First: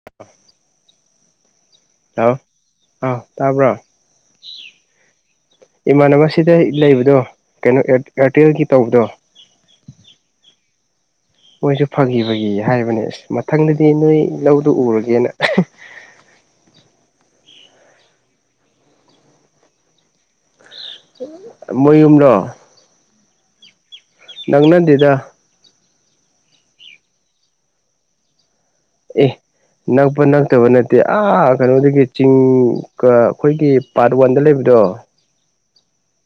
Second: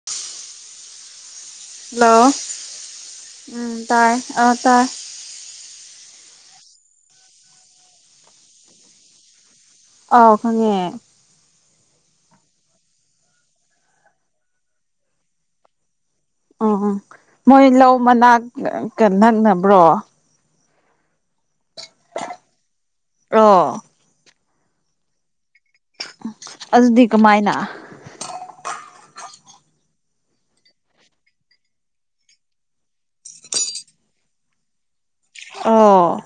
[inaudible] Hello ꯍꯂ ꯑ ꯇꯥꯕ꯭ꯔꯣ ꯎꯝ ꯇꯥꯏ ꯑ ꯇꯥꯏ ꯏꯃꯥꯟꯅꯕꯁꯤꯗ ꯂꯩꯕꯗꯣ ꯀꯩꯅꯣ ꯑꯦꯌꯥꯔꯇꯦꯜꯒꯤ ꯇꯧꯕꯗꯣ ꯑ ꯈꯪꯉꯦ ꯃꯣꯏꯁꯨ ꯐꯈꯤꯕꯒꯤ ꯍꯥꯏꯕꯅꯦ ꯑꯁ ꯃꯊꯪꯗꯗꯤ ꯅꯣꯏ ꯂꯧꯗꯨ ꯎꯔꯒꯦꯅ ꯎꯝ ꯎꯝ ꯃꯣꯏ ꯂꯧ ꯃꯅꯥꯛ ꯅꯪꯅꯕ꯭ꯔꯣ ꯃꯌꯨꯝꯅꯣ ꯔ ꯅꯪꯅꯗꯦꯗ ꯑꯁꯗꯤ ꯀꯃꯥꯏꯅ ꯑꯦ ꯅꯛꯄ ꯅꯛꯇꯕ ꯅꯠꯇꯦ ꯑꯥ ꯀꯩꯅꯣꯗꯒꯤ ꯆꯤꯡ ꯑꯩꯈꯣꯏꯒꯤ ꯄꯥꯔꯠ ꯋꯥꯟꯗ ꯂꯩꯕꯗꯣ ꯑꯣ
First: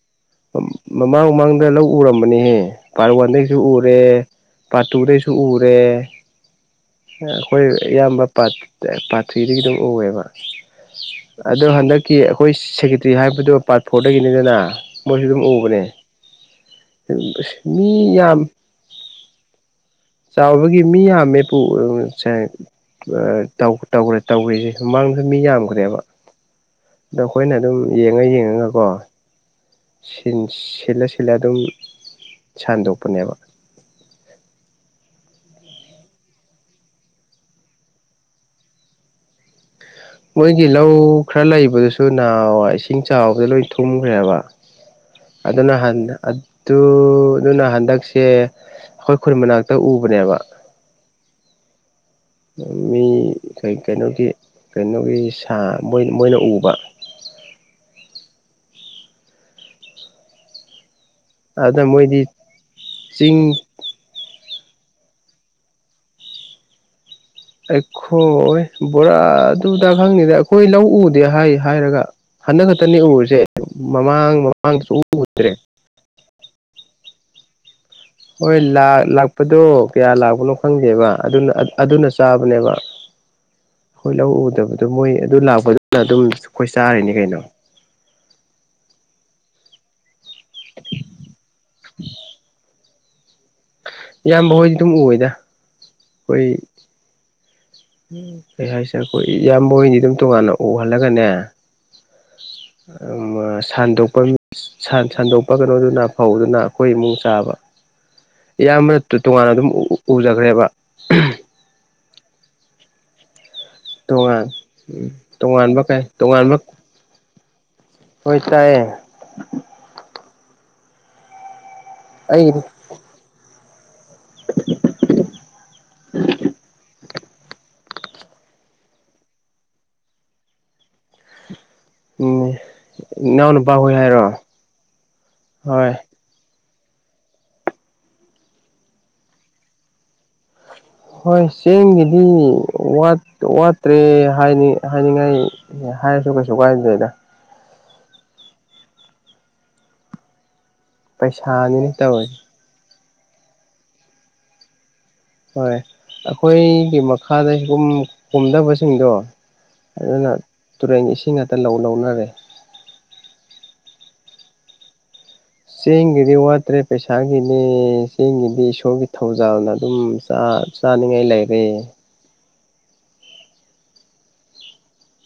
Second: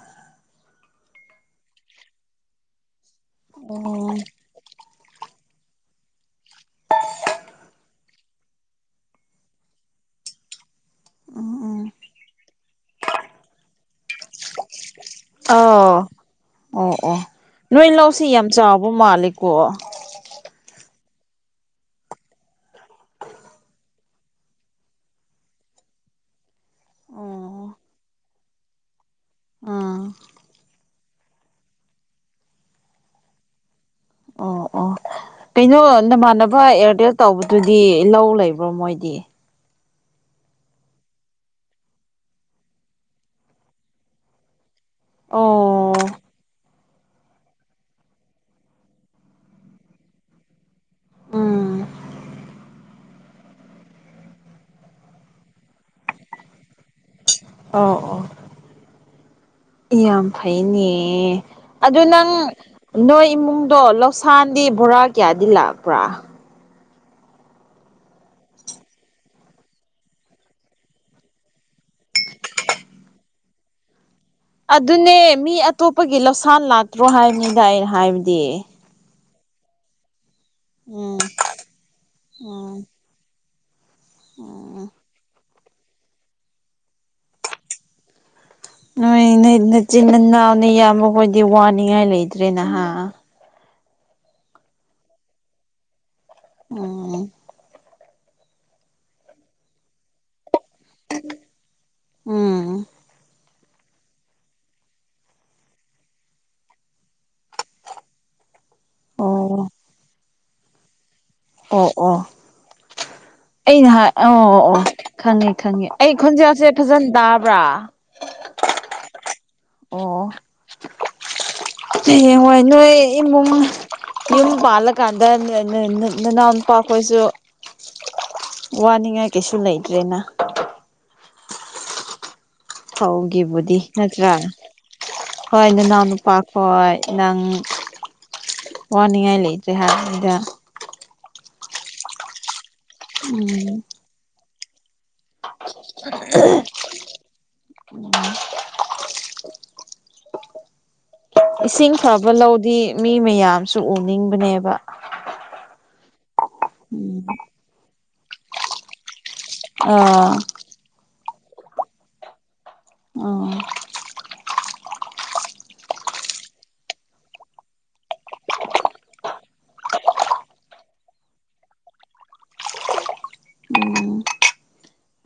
ꯃꯃꯥꯡ ꯃꯃꯥꯡꯗ ꯂꯧ ꯎꯔꯝꯕꯅꯤꯍꯦ ꯄꯥꯔꯠ ꯋꯥꯟꯗꯒꯤꯁꯨ ꯑꯣ ꯎꯔꯦ ꯄꯥꯠꯇꯨꯗꯩꯁꯨ ꯎꯔꯦ ꯑꯩꯈꯣꯏ ꯑꯌꯥꯝꯕꯥ ꯄꯥꯔꯊ꯭ꯔꯤꯗꯒꯤ ꯑꯗꯨꯝ ꯎꯑꯦꯕ ꯎꯝ ꯑꯗꯣ ꯎꯝ ꯍꯟꯗꯛꯀꯤ ꯑꯩꯈꯣꯏ ꯁꯦꯀꯦꯇꯔꯤ ꯍꯥꯏꯕꯗꯨꯣ ꯄꯥꯔꯠ ꯐꯣꯔꯗꯒꯤꯅꯤꯗꯅ ꯃꯣꯏꯁꯨ ꯑꯗꯨꯝ ꯎꯕꯅꯦ ꯑꯥ ꯑꯣ ꯑꯣ ꯅꯣꯏ ꯂꯧꯁꯤ ꯌꯥꯝ ꯆꯥꯎꯕ ꯃꯥꯜꯂꯦꯀꯣ ꯆꯥꯎꯕꯒꯤ ꯃꯤ ꯌꯥꯝꯃꯦꯄꯨ ꯇꯧ ꯇꯧꯈ꯭ꯔꯤꯁꯦ ꯃꯥꯡꯗ ꯃꯤ ꯌꯥꯝꯈ꯭ꯔꯦꯕ ꯑꯗꯣ ꯑꯩꯈꯣꯏꯅ ꯑꯣ ꯑꯗꯨꯝ ꯌꯦꯡꯉ ꯌꯦꯡꯉꯒꯀꯣ ꯑꯥ ꯁꯤꯜꯂ ꯁꯤꯜꯂ ꯑꯗꯨꯝ ꯁꯟꯗꯣꯛꯄꯅꯦꯕ ꯑꯣ ꯑꯣ ꯀꯩꯅꯣ ꯅꯃꯥꯟꯅꯕ ꯑꯦꯌꯥꯔꯇꯦꯜ ꯇꯧꯕꯗꯨꯗꯤ ꯂꯧ ꯂꯩꯕ꯭ꯔꯣ ꯃꯣꯏꯗꯤ ꯃꯣꯏꯒꯤ ꯂꯧ ꯈꯔ ꯂꯩꯕꯗꯨꯁꯨ ꯅꯅꯥꯋꯥ ꯏꯁꯤꯡ ꯆꯥꯎꯕꯗ ꯂꯣꯏ ꯊꯨꯝꯈ꯭ꯔꯦꯕ ꯑꯗꯨꯅ ꯍ ꯑꯣ ꯑꯗꯨ ꯑꯗꯨꯅ ꯍꯟꯗꯛꯁꯦ ꯑꯩꯈꯣꯏ ꯈꯨꯟ ꯃꯅꯥꯛꯇ ꯎꯕꯅꯦꯕ ꯎꯝ ꯃꯤ ꯀꯩꯅꯣꯒꯤ ꯀꯩꯅꯣꯒꯤ ꯁꯥ ꯃꯣꯏ ꯃꯣꯏꯅ ꯎꯕ ꯑꯣ ꯑꯣ ꯌꯥꯝ ꯐꯩꯅꯦ ꯑꯗꯨꯗ ꯑꯗꯨ ꯃꯣꯏꯗꯤ ꯅꯪ ꯅꯣꯏ ꯆꯤꯡ ꯏꯃꯨꯡꯗꯣ ꯂꯧ ꯁꯥꯟꯗꯤ ꯕꯣꯔꯥ ꯀꯌꯥꯗꯤ ꯂꯥꯛꯄ꯭ꯔꯥ ꯑꯩꯈꯣ ꯕꯣꯔꯥꯗꯨꯗ ꯈꯪꯅꯤꯗꯦ ꯑꯩꯈꯣꯏ ꯂꯧ ꯎꯗꯦ ꯍꯥꯏ ꯍꯥꯏꯔꯒ ꯍꯟꯗꯛ ꯈꯛꯇꯅꯤ ꯎꯔꯤꯁꯦ ꯃꯃꯥꯡ ꯃꯃꯥꯡꯗꯁꯨ ꯑꯗꯨꯅꯦ ꯃꯤ ꯎꯗ꯭ꯔꯦ ꯑꯇꯣꯞꯄꯒꯤ ꯂꯧꯁꯥꯥꯟ ꯂꯥꯛꯇ꯭ꯔꯣ ꯍꯥꯏꯅꯤꯗ ꯑꯩꯅ ꯍꯥꯏ ꯍꯣꯏ ꯂꯥꯛꯄꯗꯣ ꯀꯌꯥ ꯂꯥꯛꯄꯅꯣ ꯈꯪꯗꯦꯕ ꯎꯝ ꯑꯗꯨꯅ ꯆꯥꯕꯅꯦꯕ ꯎꯝ ꯍꯣꯏ ꯂꯧ ꯎꯗꯕꯗꯣ ꯎꯝ ꯃꯣꯏ ꯑꯗꯨ ꯂꯥꯛꯄꯗꯨꯅ ꯑꯗꯨꯝ ꯑꯩꯈꯣꯏ ꯆꯥꯔꯤꯅꯤ ꯀꯩꯅꯣ ꯅꯣꯏ ꯅ ꯅꯆꯤꯟ ꯅꯅꯥꯎꯅꯤ ꯏꯕꯈꯣꯏꯗꯤ ꯋꯥꯅꯤꯡꯉꯥꯏ ꯂꯩꯇ꯭ꯔꯦ ꯅꯍꯥ ꯏꯌꯥꯝꯕ ꯍꯣꯏꯗꯤ ꯑꯗꯨꯝ ꯎꯗ ꯑꯩꯈꯣꯏ ꯎꯝ ꯎ ꯀꯩ ꯍꯥꯏꯁꯔꯦ ꯑꯩꯈꯣꯏ ꯏꯌꯥꯝꯕꯣꯏꯅꯤ ꯑꯗꯨꯝ ꯇꯣꯉꯥꯟꯅ ꯎꯍꯜꯂꯒꯅꯦ ꯎꯝ ꯁꯟꯗꯣꯛꯄꯒꯤ ꯁꯟꯗꯣꯛꯄ ꯀꯩꯅꯣꯗꯨꯅ ꯐꯧꯗꯨꯅ ꯑꯩꯈꯣꯏ ꯏꯃꯨꯡ ꯆꯥꯕ ꯏꯌꯥꯝꯕꯅ ꯇꯣꯉꯥꯟꯅ ꯑꯣ ꯑꯗꯨꯝ ꯎꯖꯈ꯭ꯔꯦꯕ ꯑꯣ ꯑꯣ ꯑꯩꯅ ꯍꯥꯏ ꯑꯣ ꯇꯣꯉꯥꯟ ꯑꯣ ꯑꯣ ꯈꯪꯉꯤ ꯇꯣꯉꯥꯟꯕ ꯈꯪꯉꯤ ꯀꯩ ꯑꯩ ꯇꯣꯉꯥꯟꯕ ꯈꯣꯟꯖꯦꯜꯁꯦ ꯐꯖꯅ ꯇꯥꯕ꯭ꯔꯥ ꯍꯣꯏ ꯇꯥꯏꯌꯦ ꯑꯣ ꯑꯩꯒꯤꯗꯤ ꯍꯥꯌꯦꯡꯋꯥꯏ ꯅꯣꯏ ꯏꯃꯨꯡ ꯌꯨꯝ ꯄꯥꯜꯂꯀꯥꯟꯗ ꯅꯅꯥꯎ ꯅꯨꯄꯥ ꯈꯣꯏꯁꯨ ꯋꯥꯅꯤꯡꯉꯥꯏ ꯀꯩꯁꯨ ꯂꯩꯇ꯭ꯔꯦꯅ ꯎꯝ ꯏꯅꯥꯎꯅꯨꯄꯥ ꯍꯧꯒꯤꯕꯨꯗꯤ ꯍꯣꯏ ꯍꯥꯏꯔꯣ ꯅꯠꯇ꯭ꯔꯥ ꯍꯣꯏ ꯅꯅꯥꯎ ꯅꯨꯄꯥ ꯍꯣꯏ ꯅꯪ ꯋꯥꯅꯤꯡꯉꯥꯏ ꯂꯩꯇ꯭ꯔꯦ ꯍꯥꯏꯕꯅꯤꯗ ꯍꯣꯏ ꯆꯦꯡꯒꯤꯗꯤ ꯎꯝ ꯋꯥꯠꯇ꯭ꯔꯦ ꯍꯥꯏ ꯍꯥꯏꯅꯤꯡꯉꯥꯏ ꯑꯦ ꯍꯥꯏꯔꯁꯨ ꯀꯩꯁꯨ ꯀꯥꯏꯗꯦꯗ ꯄꯩꯁꯥꯅꯤꯅꯦ ꯏꯁꯤꯡ ꯐꯕ ꯇꯧꯔꯤꯁꯦ ꯂꯧꯗꯤ ꯃꯤ ꯃꯌꯥꯝꯁꯨ ꯎꯅꯤꯡꯕꯅꯦꯕ ꯍꯣꯏ ꯑꯩꯈꯣꯏꯒꯤ ꯃꯈꯥꯗ ꯁꯤꯒꯨꯝ ꯀꯨꯝꯗꯕꯁꯤꯡꯗꯣ ꯑꯗꯨꯅ ꯑꯥ ꯇꯨꯔꯦꯟ ꯏꯁꯤꯡ ꯉꯥꯛꯇ ꯂꯧ ꯂꯧꯅꯔꯦ ꯑꯣ ꯆꯦꯡꯒꯤꯗꯤ ꯋꯥꯠꯇ꯭ꯔꯦ ꯄꯩꯁꯥꯒꯤꯅꯦ ꯆꯦꯡꯒꯤꯗꯤ ꯏꯁꯣꯔꯒꯤ ꯊꯧꯖꯥꯜꯅ ꯑꯗꯨꯝ ꯆꯥ ꯆꯥꯅꯤꯡꯉꯥꯏ ꯂꯩꯔꯦ ꯎꯝ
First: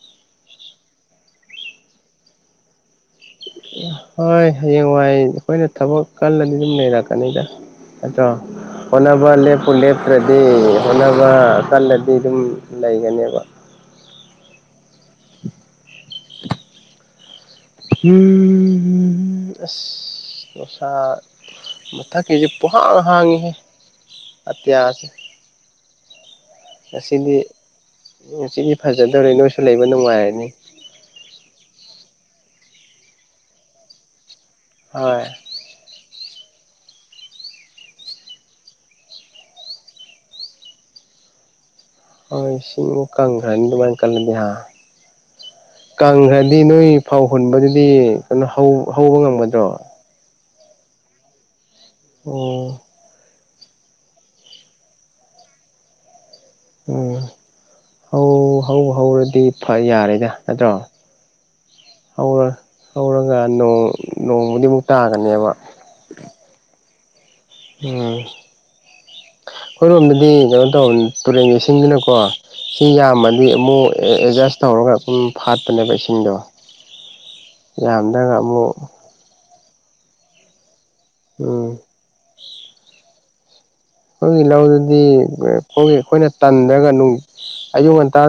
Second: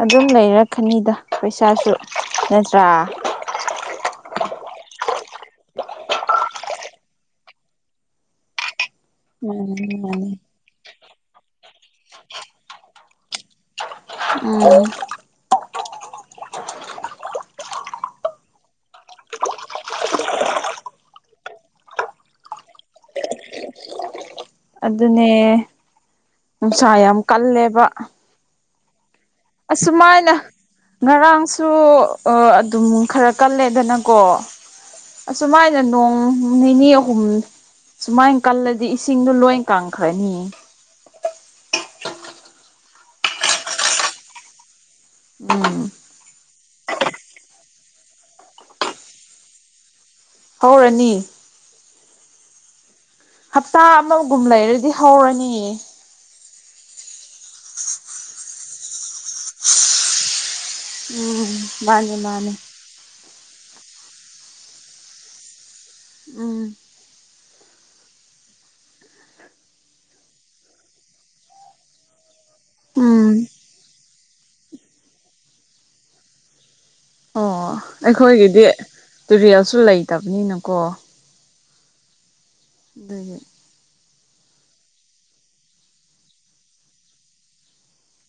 ꯑꯗꯨꯝ ꯂꯩꯔꯛꯀꯅꯤꯗ ꯄꯩꯁꯥꯁꯨ ꯅꯠꯇ꯭ꯔꯥ ꯍꯣꯏ ꯍꯌꯦꯡ ꯋꯥꯏ ꯑꯩꯈꯣꯏꯅ ꯊꯕꯛ ꯀꯜꯂꯗꯤ ꯑꯗꯨꯝ ꯂꯩꯔꯛꯀꯅꯤꯗ ꯑꯆꯥ ꯍꯣꯠꯅꯕ ꯂꯦꯞꯄꯨ ꯃꯥꯅꯤ ꯃꯥꯅꯤ ꯂꯦꯞꯇ꯭ꯔꯗꯤ ꯍꯣꯠꯅꯕ ꯀꯜꯂꯗꯤ ꯑꯗꯨꯝ ꯂꯩꯒꯅꯤꯕ ꯎꯝ ꯎ ꯑꯦ ꯗꯁꯥ ꯃꯊꯛꯀꯤꯁꯤ ꯄꯨꯛꯍꯥꯡ ꯍꯥꯡꯉꯤꯍꯦ ꯑꯇꯤꯌꯥꯁꯦ ꯑꯗꯨꯅꯦ ꯅꯨꯡꯁꯥ ꯌꯥꯝ ꯉꯁꯤꯗꯤ ꯀꯜꯂꯦꯕ ꯉꯁꯤꯗꯤ ꯐꯖꯗꯣꯔꯦ ꯅꯣꯏ ꯑꯁꯨꯃꯥꯏꯅ ꯉꯔꯥꯡꯁꯨ ꯑꯗꯨꯝ ꯈꯔ ꯀꯜꯂꯦꯗꯅꯀꯣ ꯍꯣꯏ꯫ ꯑꯁꯨꯃꯥꯏꯅ ꯅꯣꯡ ꯅꯤꯅꯤ ꯑꯍꯨꯝ ꯁꯨꯃꯥꯏꯅ ꯀꯜꯂꯗꯤ ꯏꯁꯤꯡꯗꯣ ꯂꯣꯏ ꯀꯪꯈ꯭ꯔꯅꯤ ꯍ ꯏꯁꯤꯡꯕꯨ ꯀꯪꯈ꯭ꯔꯅꯤ ꯑꯗꯨꯃꯥꯏꯅ ꯀꯜꯂꯗꯍꯥ ꯎꯝ ꯀꯪꯒ꯭ꯔꯗꯤ ꯅꯣꯏ ꯐꯧ ꯍꯨꯟꯕꯗꯨꯗꯤ ꯀꯩꯅꯣ ꯍꯧ ꯍꯧꯕ ꯉꯝꯒꯗ꯭ꯔꯣ꯫ ꯍꯧꯔꯅꯤ ꯑꯣ ꯍꯞꯇꯥ ꯑꯃꯒꯨꯝ ꯂꯩꯔꯗꯤ ꯍꯧꯔꯅꯤ ꯎꯝ ꯍꯧ ꯍꯧ ꯍꯧꯔꯗꯤ ꯐꯥ ꯌꯥꯔꯦꯗ꯫ ꯅꯠꯇ꯭ꯔꯣ ꯎꯝ ꯃꯥꯅꯤ ꯍꯧꯔ ꯃꯥꯅꯤ꯫ ꯍꯧꯔꯒ ꯅꯣꯡ ꯅꯣꯡꯃꯗꯤꯃꯨꯛ ꯇꯥꯒꯅꯦꯕ ꯎꯝ꯫ ꯎꯝ ꯑꯩꯈꯣꯏꯔꯣꯝꯗꯗꯤ ꯀꯩꯅꯣ ꯇꯧꯕꯅꯤ ꯇꯨꯔꯦꯟꯒꯤ ꯏꯁꯤꯡꯅꯤꯅꯀꯣ ꯁꯤ ꯎꯝ ꯌꯥꯝꯃꯗꯤ ꯑꯃꯨꯛ ꯑꯦꯗꯖꯁ ꯇꯧꯔꯒ ꯑꯗꯨꯝ ꯐꯥꯠꯄꯅꯦꯕ ꯏꯁꯤꯡꯗꯣ ꯑꯣ ꯌꯥꯝꯗ꯭ꯔꯒ ꯑꯩꯈꯣꯏꯒꯤꯗꯤ ꯑꯃꯨꯛ ꯇꯨꯔꯦꯜꯁꯨ ꯂꯩꯇꯕꯅꯤꯅꯀꯣ ꯎꯝ ꯑꯗꯨꯅꯦ ꯑꯩꯈꯣꯏꯒꯤ ꯂꯧꯗꯨꯗꯤ ꯑꯩꯈꯣꯏ ꯑꯩꯈꯣꯏꯅ ꯇꯟꯗ꯭ꯔꯒ ꯑꯌꯨꯛ ꯉꯟꯇꯥ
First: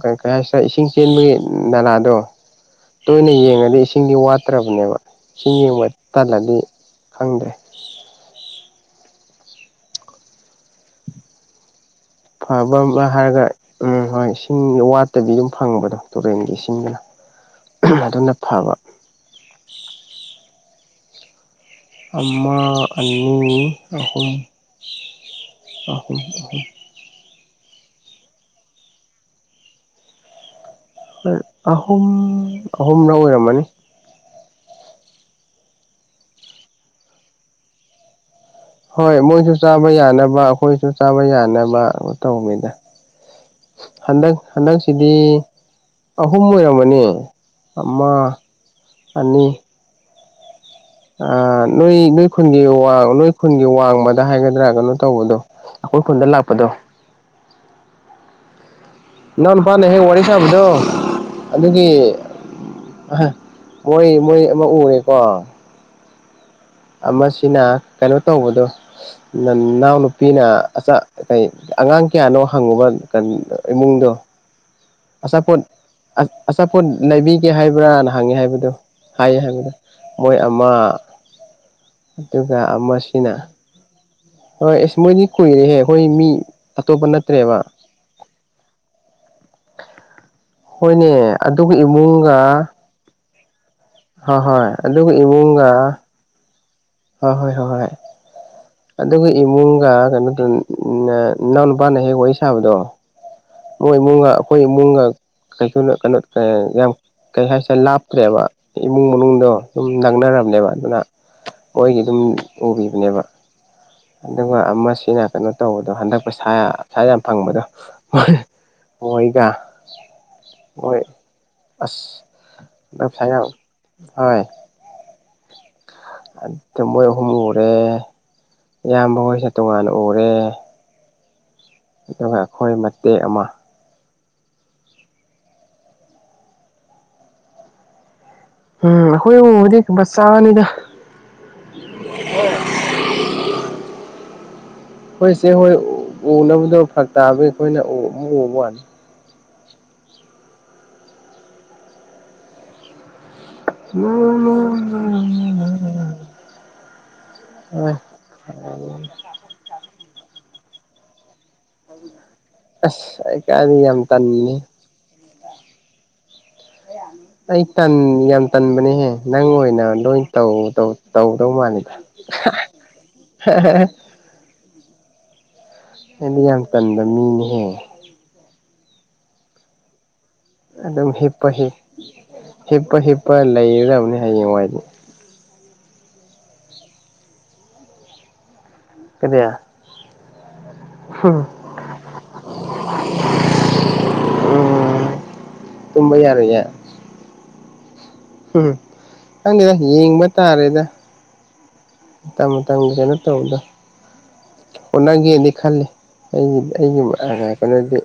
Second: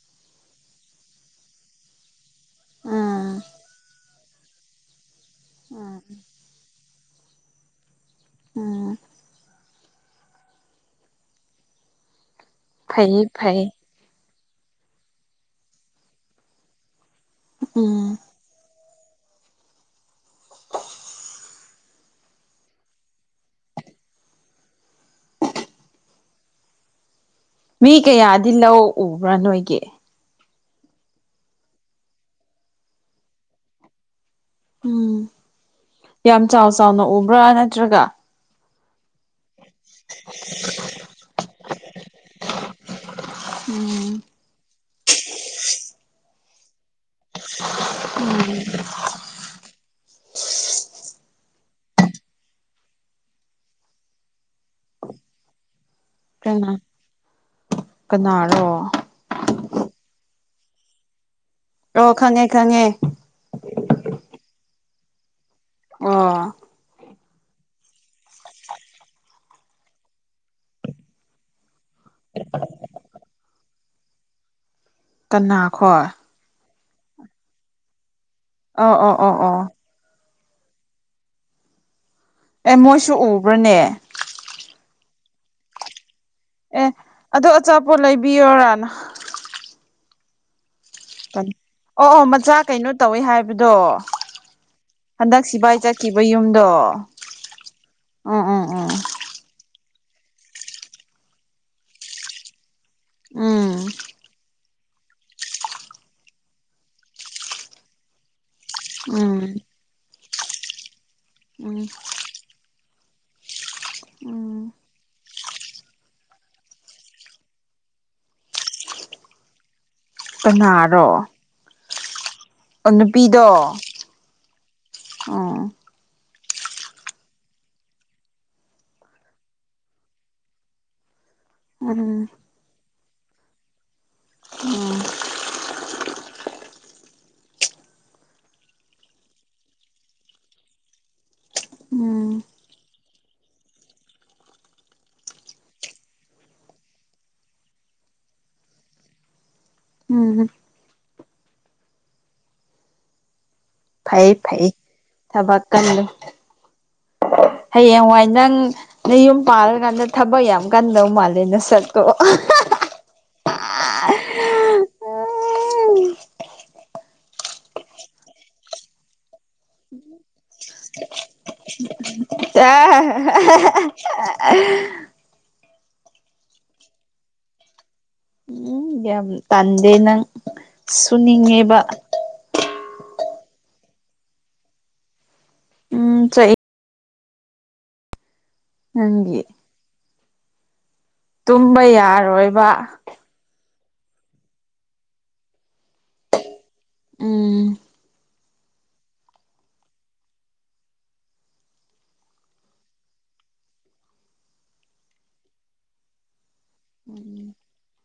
ꯀꯩ ꯀꯩ ꯍꯥꯏꯁꯤꯔ ꯏꯁꯤꯡ ꯆꯦꯟꯕꯒꯤ ꯅꯂꯥꯗꯣ ꯇꯣꯏꯅ ꯎꯝ ꯌꯦꯡꯉꯗꯤ ꯏꯁꯤꯡꯗꯤ ꯋꯥꯠꯇ꯭ꯔꯕꯅꯦꯕ ꯏꯁꯤꯡ ꯌꯦꯡꯕ ꯇꯜꯂꯗꯤ ꯈꯪꯗꯦ ꯎꯝ ꯐꯕ ꯑꯃ ꯐꯩꯌꯦ ꯍꯥꯏꯔꯒ ꯐꯩꯌꯦ ꯎꯝ ꯍꯣꯏ ꯏꯁꯤꯡ ꯋꯥꯠꯇꯕꯤ ꯑꯗꯨꯝ ꯐꯪꯕꯗꯣ ꯇꯨꯔꯦꯟꯒꯤ ꯏꯁꯤꯡꯇꯅ ꯎꯝ ꯑꯗꯨ ꯅ ꯊꯥꯕ ꯑꯃꯥ ꯑꯅꯤ ꯑꯍꯨꯝ ꯑꯍꯨꯝ ꯑꯍꯨꯝ ꯃꯤ ꯀꯌꯥꯗꯤ ꯂꯧ ꯎꯕ꯭ꯔꯥ ꯅꯣꯏꯒꯤ ꯑꯍꯨꯝ ꯑꯍꯨꯝꯔꯥꯛ ꯑꯣꯏꯔꯝꯃꯅꯤ ꯎꯝ ꯌꯥꯝ ꯆꯥꯎ ꯆꯥꯎꯅ ꯎꯕ꯭ꯔꯥ ꯅꯠꯇ꯭ꯔꯒ ꯍꯣꯢ ꯃꯣꯏ ꯆꯥꯕ ꯌꯥꯅꯕ ꯑꯩꯈꯣꯏꯁꯨ ꯆꯥꯕ ꯌꯥꯅꯕ ꯇꯧꯕꯅꯤꯗ ꯎꯝ ꯍꯟꯗꯛ ꯍꯟꯗꯛꯁꯤꯗꯤ ꯑꯍꯨꯝ ꯑꯣꯏꯔꯝꯃꯅꯤ ꯑꯃ ꯑꯅꯤ ꯑ ꯅꯣꯏ ꯅꯣꯏ ꯈꯨꯟꯒꯤ ꯅꯣꯏ ꯈꯨꯟꯒꯤ ꯋꯥꯡꯃꯗ ꯍꯥꯏꯒꯗ꯭ꯔꯥ ꯀꯩꯅꯣ ꯇꯧꯕꯗꯣ ꯑꯩꯈꯣꯏ ꯈꯨꯟꯗ ꯂꯥꯛꯄꯗꯣ ꯀꯅꯥ ꯀꯅꯥꯔꯣ ꯏꯅꯥꯎ ꯅꯨꯄꯥꯅ ꯍꯦꯛ ꯋꯥꯔꯤ ꯁꯥꯕꯗꯣ ꯑꯗꯨꯒꯤ ꯑꯣ ꯈꯪꯉꯦ ꯈꯪꯉꯦ ꯃꯣꯏ ꯃꯣꯏ ꯑꯃ ꯎꯔꯦꯀꯣ ꯑꯣ ꯑꯃꯁꯤꯅ ꯀꯩꯅꯣ ꯇꯧꯕꯗꯣ ꯅꯅꯥꯎꯅꯨꯄꯤꯅ ꯑꯆꯥ ꯀꯩ ꯑꯉꯥꯡ ꯀꯌꯥꯅꯣ ꯍꯪꯉꯨꯕ ꯏꯃꯨꯡꯗꯣ ꯀꯅꯥ ꯑꯆꯥꯄꯣꯠ ꯈꯣꯏ ꯑꯆꯥꯄꯣꯠ ꯂꯩꯕꯤꯒꯦ ꯍꯥꯏꯕ꯭ꯔꯅ ꯍꯪꯉꯦ ꯍꯥꯏꯕꯗꯣ ꯑꯣ ꯑꯣ ꯑꯣ ꯍꯥꯏꯌꯦ ꯑꯣ ꯍꯥꯏꯕꯗꯣ ꯃꯣꯏ ꯑꯃ ꯑꯗꯨꯒ ꯑꯦ ꯃꯣꯏꯁꯨ ꯑꯃꯁꯤꯅ [unintelligible] ꯍꯣꯏ ꯑꯦ ꯃꯣꯏꯗꯤ ꯀꯨꯏꯔꯦꯍꯦ ꯑꯩꯈꯣꯏ ꯃꯤ ꯑꯦ ꯑꯇꯣꯞꯄ ꯑꯗꯣ ꯅꯠꯇ꯭ꯔꯦꯕ ꯑꯆꯥꯄꯣꯠ ꯂꯩꯕꯤꯌꯣꯔꯥ ꯅ [unintelligible] ꯍꯣꯏꯅꯦ ꯑꯗꯨꯒ ꯑꯣ ꯑꯣ ꯏꯃꯨꯡꯒ ꯃꯆꯥ ꯀꯩꯅꯣ ꯇꯧꯏ ꯍꯥꯏꯕꯗꯣ ꯍꯣꯏ ꯍꯣꯏ ꯑꯗꯨꯒ ꯍꯟꯗꯛ ꯁꯤꯕꯥꯏ ꯆꯠꯈꯤꯕ ꯌꯨꯝꯗꯣ ꯍ ꯍꯣꯏ ꯍꯣꯏ ꯍꯣꯏ ꯎꯝ ꯎꯝ ꯎꯝ ꯑꯗꯨꯒ ꯏꯃꯨꯡꯒ ꯀꯩꯅꯣ ꯇꯧ ꯏꯅꯥꯎ ꯅꯨꯄꯥꯅ ꯍꯦꯛ ꯋꯥꯔꯤ ꯁꯥꯕꯗꯣ ꯎꯝ ꯃꯣꯏ ꯏꯃꯨꯡꯒ ꯑꯩꯈꯣꯏ ꯏꯃꯨꯡꯒ ꯀꯩꯁꯨ ꯀꯩꯅꯣ ꯀ ꯌꯥꯝ ꯀꯩ ꯍꯥꯏꯁꯦ ꯂꯥꯞꯇ꯭ꯔꯦꯕ ꯏꯃꯨꯡ ꯎꯝ ꯃꯅꯨꯡꯗꯗꯣ ꯁꯨꯝ ꯅꯪꯅꯔꯕꯅꯦꯕ ꯑꯗꯨꯅ ꯎꯝ ꯃꯣꯏꯒꯤ ꯑꯗꯨꯝ ꯎꯕꯤꯕꯅꯦꯕ ꯑꯗꯨꯒ ꯎꯝ ꯑꯃꯁꯤꯅ ꯀꯩꯅꯣ ꯇꯧꯕꯗꯣ ꯍꯟꯗꯛ ꯁꯥꯏꯖ ꯌꯥꯝ ꯐꯪꯕꯗꯣ ꯃꯣꯏꯒ ꯃꯣꯏ ꯀꯅꯥꯔꯣ ꯑꯁ ꯅꯨꯄꯤꯗꯣ [unintelligible] ꯑꯣ ꯑꯗꯨꯗ ꯃꯣꯏ ꯑꯍꯨꯝ ꯎꯔꯦ ꯏꯌꯥꯝꯕ ꯃꯣꯢꯖꯦ ꯇꯣꯉꯥꯟꯅ ꯎꯔꯦ ꯎꯝ ꯑꯗꯨꯒ ꯑꯩꯈꯣꯏ ꯃꯇꯦꯛ ꯑꯃ ꯎꯝ [unintelligible] ꯎꯝ ꯑꯩꯈꯣꯏ ꯎꯕꯗꯤ ꯃꯆꯥꯅꯤꯗ [unintelligible] ꯎꯝ [unintelligible] ꯑꯩꯈꯣꯏ ꯆꯦ ꯍꯣꯏ ꯎꯅꯕꯗꯣ ꯐꯔꯛ ꯇꯥꯕꯩ ꯑꯩꯈꯣꯏꯅ ꯑꯃꯨꯛ ꯎꯕ ꯋꯥꯅꯤ ꯎꯝ ꯐꯩ ꯐꯩ ꯊꯕꯛ ꯀꯟꯂꯤ꯫ ꯍꯣꯏ ꯍꯌꯦꯡꯋꯥꯏ ꯅꯪ ꯅꯌꯨꯝ ꯄꯥꯜꯂꯀꯥꯟꯗ ꯊꯕꯛ ꯌꯥꯝ ꯀꯟꯗꯧ ꯃꯥꯜꯂꯦ ꯅꯁꯛꯇꯣ [unintelligible] ꯑꯁ ꯑꯩ ꯀꯥꯏꯅꫭ ꯌꯥꯝ ꯇꯥꯟꯃꯤꯅꯦ [unintelligible] ꯑꯩ ꯇꯟ ꯌꯥꯝ ꯇꯟꯕꯅꯦꯍꯦ ꯅꯪ ꯑꯣꯏꯅ ꯂꯣꯏ ꯇꯧ ꯇꯧꯗꯧ ꯃꯥꯜꯂꯤꯗ ꯑ ꯑꯩꯗꯤ ꯌꯥꯝ ꯇꯟꯕ ꯃꯤꯅꯤꯍꯦ ꯎꯝ ꯌꯥꯝ ꯇꯥꯟꯗꯦ ꯅꯪ ꯑꯗꯨꯝ ꯍꯤꯞꯄ ꯍꯤꯞ ꯁꯨꯅꯤꯡꯉꯦꯕ ꯍꯤꯞꯄ ꯍꯤꯞꯄ ꯂꯩꯒꯗꯕꯅꯤ ꯍꯌꯦꯡꯋꯥꯏꯗꯤ ꯎꯝ ꯆ ꯅꯪꯒꯤ ꯍꯝ ꯇꯨꯝꯕ ꯌꯥꯔꯣꯏꯕ [unintelligible] ꯎꯝ ꯇꯨꯝꯕ ꯌꯥꯔꯣꯏꯌꯦ ꯎꯝ ꯎꯝ ꯅꯪꯗꯦꯗ ꯌꯦꯡꯕ ꯇꯥꯔꯦꯗ ꯃꯇꯝ ꯃꯇꯝꯒꯤ ꯀꯩꯅꯣ ꯇꯧꯕꯗꯣ ꯍꯣꯠꯅꯒꯦꯗꯤ ꯈꯜꯂꯤ ꯑꯩꯒꯤ ꯑꯩꯒꯤ ꯀꯩꯅꯣꯗꯤ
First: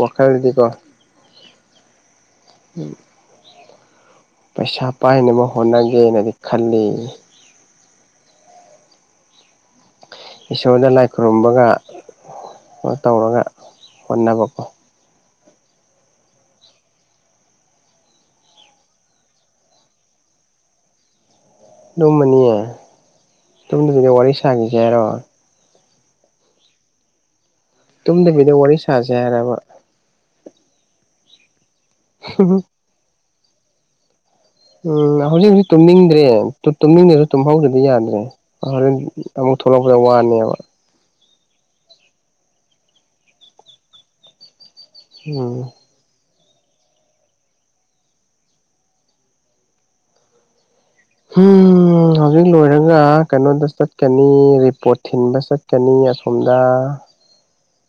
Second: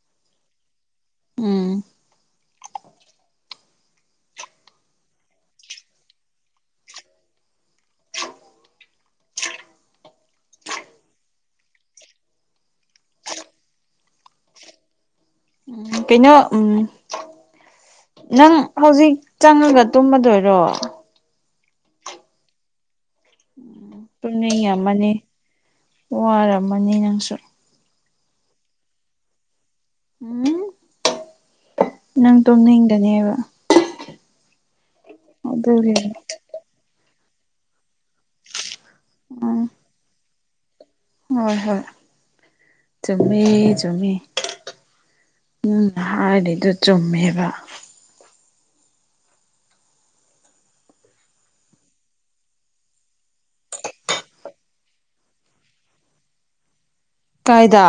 ꯋꯥꯈꯜꯗꯤꯀꯣ ꯎꯝ [unintelligible] ꯄꯩꯁꯥ ꯄꯥꯏꯅꯕ ꯍꯣꯠꯅꯒꯦꯅꯗꯤ ꯈꯜꯂꯤ꯫ ꯏꯁꯣꯔꯗ ꯂꯥꯏ ꯈꯨꯔꯨꯝꯕꯒ ꯇꯧꯔꯒ ꯍꯣꯠꯅꯕꯀꯣ꯫ ꯎꯝ ꯀꯩꯅꫭ ꯎꯝ ꯅꯪ ꯍꯧꯖꯤꯛ ꯆꯪꯉꯒ ꯇꯨꯝꯃꯗꯣꯏꯔꯣ ꯇꯨꯝꯃꯅꯤꯌꯦ ꯇꯨꯝꯗꯕꯤꯗ ꯋꯥꯔꯤ ꯁꯥꯒꯤꯁꯦ ꯍꯥꯏꯔꯣ ꯇꯨꯝꯅꯤꯡꯉꯝꯃꯅꯤ ꯋꯥꯔꯝꯃꯅꯤ ꯅꯪꯁꯨ ꯇꯨꯝꯗꯕꯤꯗ ꯋꯥꯔꯤ ꯁꯥꯖꯦ ꯍꯥꯏꯔꯥꯕ ꯎꯝ ꯅꯪ ꯎꯝ ꯇꯣꯝꯅꯤꯡꯗꯅꯦꯕ ꯎꯝ ꯍꯧꯖꯤꯛ ꯍꯧꯖꯤꯛ ꯑꯗꯨꯒꯤ ꯇꯨꯝꯅꯤꯡꯗ꯭ꯔꯦ ꯇꯨꯝꯅꯤꯡꯗ꯭ꯔꯖꯨ ꯇꯨꯝꯍꯧꯗ꯭ꯔꯗꯤ ꯌꯥꯗ꯭ꯔꯦ꯫ ꯍꫭꯔꯦꯟ ꯑꯃꯨꯛ ꯎꯝ ꯊꯣꯛꯂꯛꯄꯗ ꯋꯥꯅꯦꯕ ꯍꯣꯏ ꯍꯣꯏ ꯆꯨꯝꯃꯦ ꯆꯨꯝꯃꯦ ꯎꯝ ꯅ ꯍꯥꯏꯗꯩꯗꯣ ꯆꯨꯝꯃꯦꯕ꯫ ꯍꯨꯝ ꯍꯧꯖꯤꯛ ꯂꯣꯏꯔꯒ ꯀꯩꯅꯣꯗ ꯆꯠꯀꯅꯤ ꯔꯤꯄꯣꯔꯠ ꯊꯤꯟꯕ ꯆꯠꯀꯅꯤ ꯑꯁꯣꯝꯗ ꯀꯥꯏꯗ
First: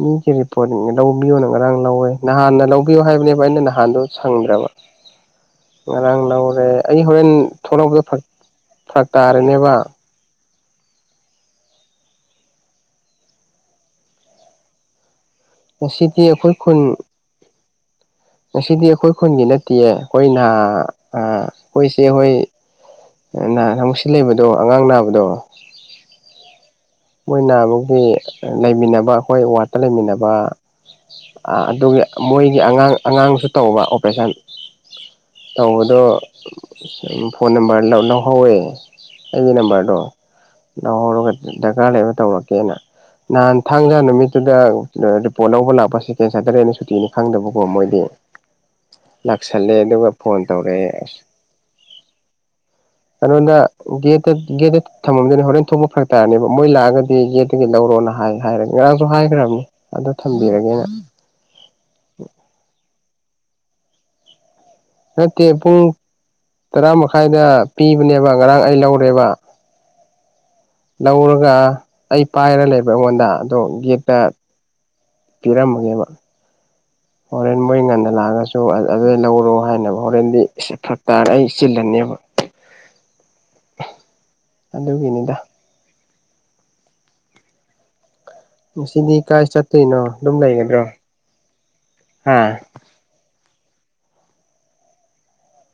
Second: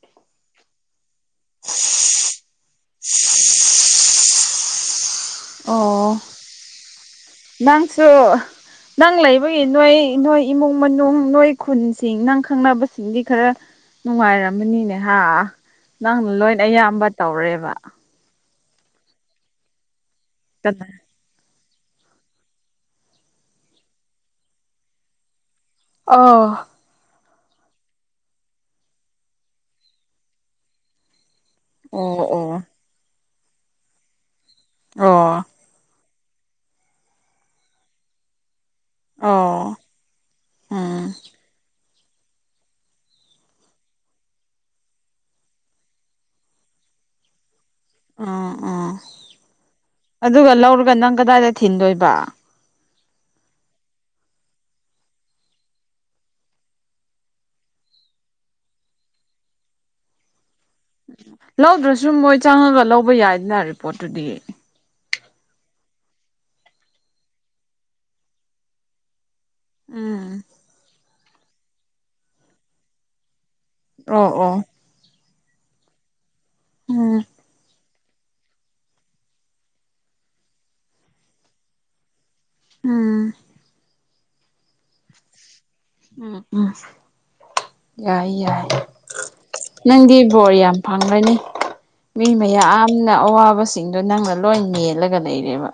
ꯃꯤꯒꯤ ꯔꯤꯄꯣꯔꯠ ꯂꯧꯕꯤꯌꯣꯅ ꯉꯔꯥꯡ ꯂꯧꯋꯦ ꯅꯍꯥꯟꯅ ꯂꯧꯕꯤꯌꯨ ꯍꯥꯏꯕꯅꯦꯕ ꯑꯩꯅ ꯅꯍꯥꯟꯗꯣ ꯁꯪꯗ꯭ꯔꯕ [inaudible] ꯑꯣ ꯉꯔꯥꯡ ꯂꯧꯔꯦ ꯑꯩ ꯍꯣꯔꯦꯟ ꯊꯂꯛꯄꯗ ꯅꯪꯁꯨ ꯐꯔꯛ ꯅꯪ ꯂꯩꯕꯒꯤ ꯇꯥꯔꯦꯅꯦꯕ ꯅꯣꯏ ꯅꯣꯏ ꯏꯃꯨꯡ ꯃꯅꯨꯡ ꯅꯣꯏ ꯈꯨꯟꯁꯤꯡ ꯅꯪ ꯈꯪꯅꯕꯁꯤꯡꯗꯤ ꯈꯔ ꯅꯨꯡꯉꯥꯏꯔꯝꯃꯅꯤꯅꯦ ꯍꯥ ꯉꯁꯤꯗꯤ ꯅꯪꯅ ꯑꯩꯈꯣꯏ ꯂꯣꯏ ꯈꯨꯟ ꯑꯌꯥꯝꯕ ꯇꯧꯔꯦꯕ ꯉꯁꯤꯗꯤ ꯑꯩꯈꯣꯏ ꯈꯨꯟꯒꯤ ꯅꯠꯇꯦꯌꯦ ꯑꯩꯈꯣꯏꯅꯍ ꯀꯅꯥ ꯑꯩꯈꯣꯏꯆꯦ ꯍꫭꯏ [unintelligible] ꯂꯩꯕꯗꯣ ꯑꯉꯥꯡ ꯅꯥꯕꯗꯣ ꯑꯣ ꯃꯣꯏꯅꯍꯥꯟꯃꯨꯛꯒꯤ ꯂꯩꯃꯤꯟꯅꯕ ꯑꯩꯈꯣꯏ ꯋꯥꯠꯇ ꯂꯩꯃꯤꯟꯅꯕ ꯑꯗꯨꯒꯤ ꯃꯣꯏꯒꯤ ꯑꯣ ꯑꯉꯥꯡ ꯑꯉꯥꯡꯁꯨ ꯇꯧꯕ ꯑꯣꯄꯔꯦꯁꯟ ꯑꯣ ꯇꯧꯕꯗꯣ ꯐꯣꯟ ꯅꯝꯕꯔ ꯂꯧꯍꯧꯋꯦ ꯑꯩꯒꯤ ꯑꯣ ꯅꯝꯕꯔꯗꯣ ꯎꯝ ꯂꯧꯍꯧꯔꯒ ꯗꯔꯀꯥꯔ ꯂꯩꯕ ꯇꯧꯔꯛꯀꯦꯅ ꯅꯍꯥꯟ ꯊꯥꯡꯖ ꯅꯨꯃꯤꯠꯇꯨꯗ ꯑ ꯔꯤꯄꯣꯔꯠ ꯂꯧꯕ ꯂꯥꯛꯄ ꯁꯦꯀꯦꯟ ꯁꯦꯇꯔꯗꯦꯅꯦ ꯁꯨꯇꯤꯅꯤ ꯈꯪꯗꯕꯀꯣ ꯃꯣꯏ ꯎꯝ ꯎꯝ ꯂꯥꯛꯁꯜꯂꯦ ꯑꯗꯨꯒ ꯐꯣꯟ ꯇꯧꯔꯛꯑꯦ ꯂꯧꯔꯒ ꯅꯪ ꯑꯁ ꯀꯗꯥꯏꯗ ꯊꯤꯟꯗꯣꯏꯕ [unintelligible] ꯉꯣꯟꯗ ꯒꯦꯠꯇ ꯒꯦꯠꯇ ꯊꯝꯃꯝꯗꯣꯏꯅꯤ ꯍꯣꯔꯦꯟ ꯊꯣꯛꯄ ꯐꯔꯛ ꯅꯦꯕ ꯃꯣꯏ ꯂꯥꯛꯑꯒꯗꯤ ꯌꯦꯦꯠꯇꯒꯤ ꯂꯧꯔꯣꯅ ꯍꯥꯏ ꯍꯥꯏꯔꯒ ꯉꯔꯥꯡꯁꯨ ꯍꯥꯏꯈ꯭ꯔꯕꯅꯤ ꯑꯗꯨ ꯊꯝꯕꯤꯔꯒꯦꯅ ꯂꯧꯗ꯭ꯔꯁꯨ ꯃꯣꯏ ꯆꯪꯉꯒ ꯂꯧꯕ ꯌꯥꯏꯗꯅ ꯔꯤꯄꯣꯔꯠꯇꯨꯗꯤ ꯅꯠꯇꯦ ꯄꯨꯡ ꯇꯔꯥ ꯃꯈꯥꯏꯗ ꯄꯤꯕꯅꯦꯕ ꯉꯔꯥꯡ ꯑꯩ ꯂꯧꯔꯦꯕ ꯎꯝ ꯂꯧꯔꯒ ꯑꯩ ꯄꯥꯏꯔ ꯂꯩꯕ ꯑꯩꯉꯣꯟꯗ ꯑꯗꯣ ꯒꯦꯠꯇ ꯑꯣ ꯑꯣ ꯀꯤꯔꯝꯃꯒꯦꯕ ꯎꯝ ꯍꫭꯏ ꯃꯣꯏ ꯉꯟꯅ ꯀꯅꯥꯅꯁꯨ ꯑꯗꯨ ꯂꯧꯔꯣ ꯍꯥꯏꯅꯕ ꯍꯣꯔꯦꯟꯗꯤ ꯐꯛ ꯇꯥꯔ ꯑꯩ ꯆꯤꯜꯂꯅꯦꯕ ꯎꯝ ꯑꯗꯨꯒꯤꯅꯤꯗ ꯎꯝ ꯎꯝ ꯌꯥꯏ ꯌꯥꯏ ꯉꯁꯤꯗꯤ ꯀꯥꯏ ꯆꯠꯇꯣꯏꯅꯣ ꯅꯪꯗꯤ ꯑꯗꯨꯝ ꯕꯣꯔ ꯌꯥꯝ ꯂꯩꯒꯗ꯭ꯔꯣ ꯐꯪꯪꯂꯅꯤ ꯃꯤ ꯍꯥ ꯃꯌꯥꯝ ꯅꯪꯅ ꯑꯋꯥꯕꯁꯤꯡꯗꯨꯣ ꯅꯪꯅ ꯂꯣꯏ ꯃꯦꯜꯂꯒ ꯂꯩꯔꯦꯕ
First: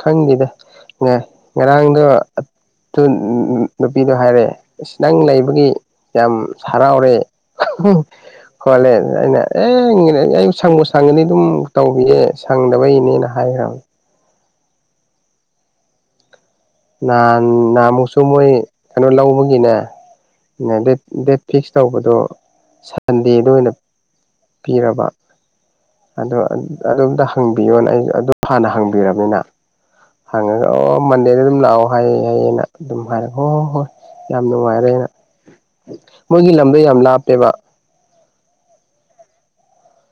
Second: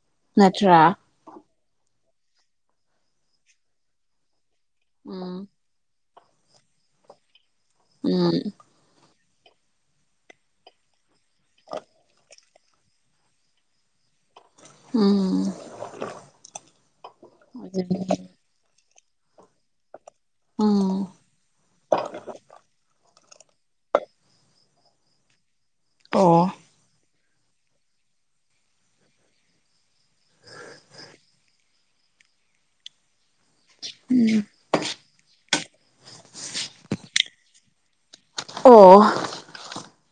ꯈꯪꯗꯦꯗ ꯅꯠꯇ꯭ꯔꯥ ꯉꯥꯏ ꯉꯔꯥꯡꯗꯣ ꯑꯗꯨ ꯅꯨꯄꯤꯗꯣ ꯍꯥꯏꯔꯛꯑꯦ ꯏꯁ ꯅꯪ ꯎꯝ ꯂꯩꯕꯒꯤ ꯌꯥꯝ ꯍꯔꯥꯎꯔꯦ ꯎꯝ ꯈꯣꯠꯂꯦ ꯑꯩꯅ ꯑꯦ [unintelligible] ꯑꯩ ꯁꯪꯕꯨ ꯁꯪꯒꯗꯤ ꯑꯗꯨꯝ ꯇꯧꯕꯤꯌꯦ ꯁꯪꯗꯕꯩꯅꯦꯅ ꯍꯥꯏꯈ꯭ꯔꯕꯅꯦ ꯎꯝ ꯅꯍꯥꯟ ꯅꯍꯥꯟꯃꯨꯛꯁꯨ ꯃꯣꯏ ꯀꯩꯅꯣ ꯂꯧꯕꯒꯤꯅꯦ ꯎꯝ ꯗꯦꯠ ꯐꯤꯛꯁ ꯇꯧꯕꯗꯣ ꯁꯟꯗꯦꯗ ꯑꯣꯏꯅ ꯄꯤꯔꯕ ꯑꯣ ꯑꯗꯣ ꯑꯗꯣꯝꯗ ꯍꯪꯕꯤꯌꯣꯅ ꯑꯩ ꯑꯗꯨ ꯍꯥꯟꯅ ꯍꯪꯕꯤꯔꯕꯅꯤꯅ ꯍꯪꯉꯒ ꯑꯣ ꯃꯟꯗꯦꯗ ꯑꯗꯨꯝ ꯂꯥꯛꯑꯣ ꯍꯥꯏꯌꯦ ꯍꯥꯏꯌꯦꯅ ꯑꯗꯨꯝ ꯍꯥꯏꯔꯛꯦ ꯍꯣꯏ ꯍꯣꯏ ꯍꯣꯏ ꯌꯥꯝ ꯅꯨꯡꯉꯥꯏꯔꯦ ꯑꯩꯅ ꯃꯣꯏꯒꯤ ꯂꯝꯗꯣ ꯌꯥꯝ ꯂꯥꯞꯄꯦꯕ ꯑꯣ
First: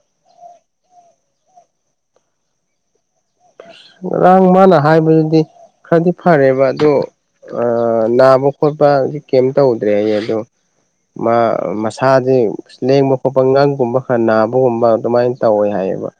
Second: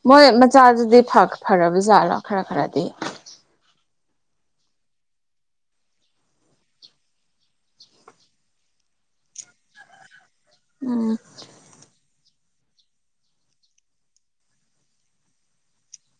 ꯃꯣꯏ ꯃꯆꯥꯗꯨꯗꯤ ꯐꯈ ꯐꯔꯕꯖꯥꯠꯂꯣ ꯈꯔ ꯈꯔꯗꯤ ꯑꯁ ꯉꯔꯥꯡ ꯃꯥꯅ ꯍꯥꯏꯕꯗꯨꯗꯤ ꯈꯔꯗꯤ ꯐꯔꯦꯕ ꯑꯗꯣ ꯅꯥꯕ ꯈꯣꯠꯄ ꯍꯧꯖꯤꯛ ꯀꯩꯝ ꯇꯧꯗ꯭ꯔꯦ ꯑꯩ ꯑꯗꯣ ꯎꯝ ꯃꯥ ꯁꯥꯁꯦ ꯂꯦꯡꯕ ꯈꯣꯠꯄ ꯉꯪꯒꯨꯝꯕ ꯈꯔ ꯅꯥꯕꯒꯨꯝꯕ ꯑꯗꯨꯃꯥꯏꯅ ꯇꯧꯋꯦ ꯍꯥꯏꯌꯦꯕ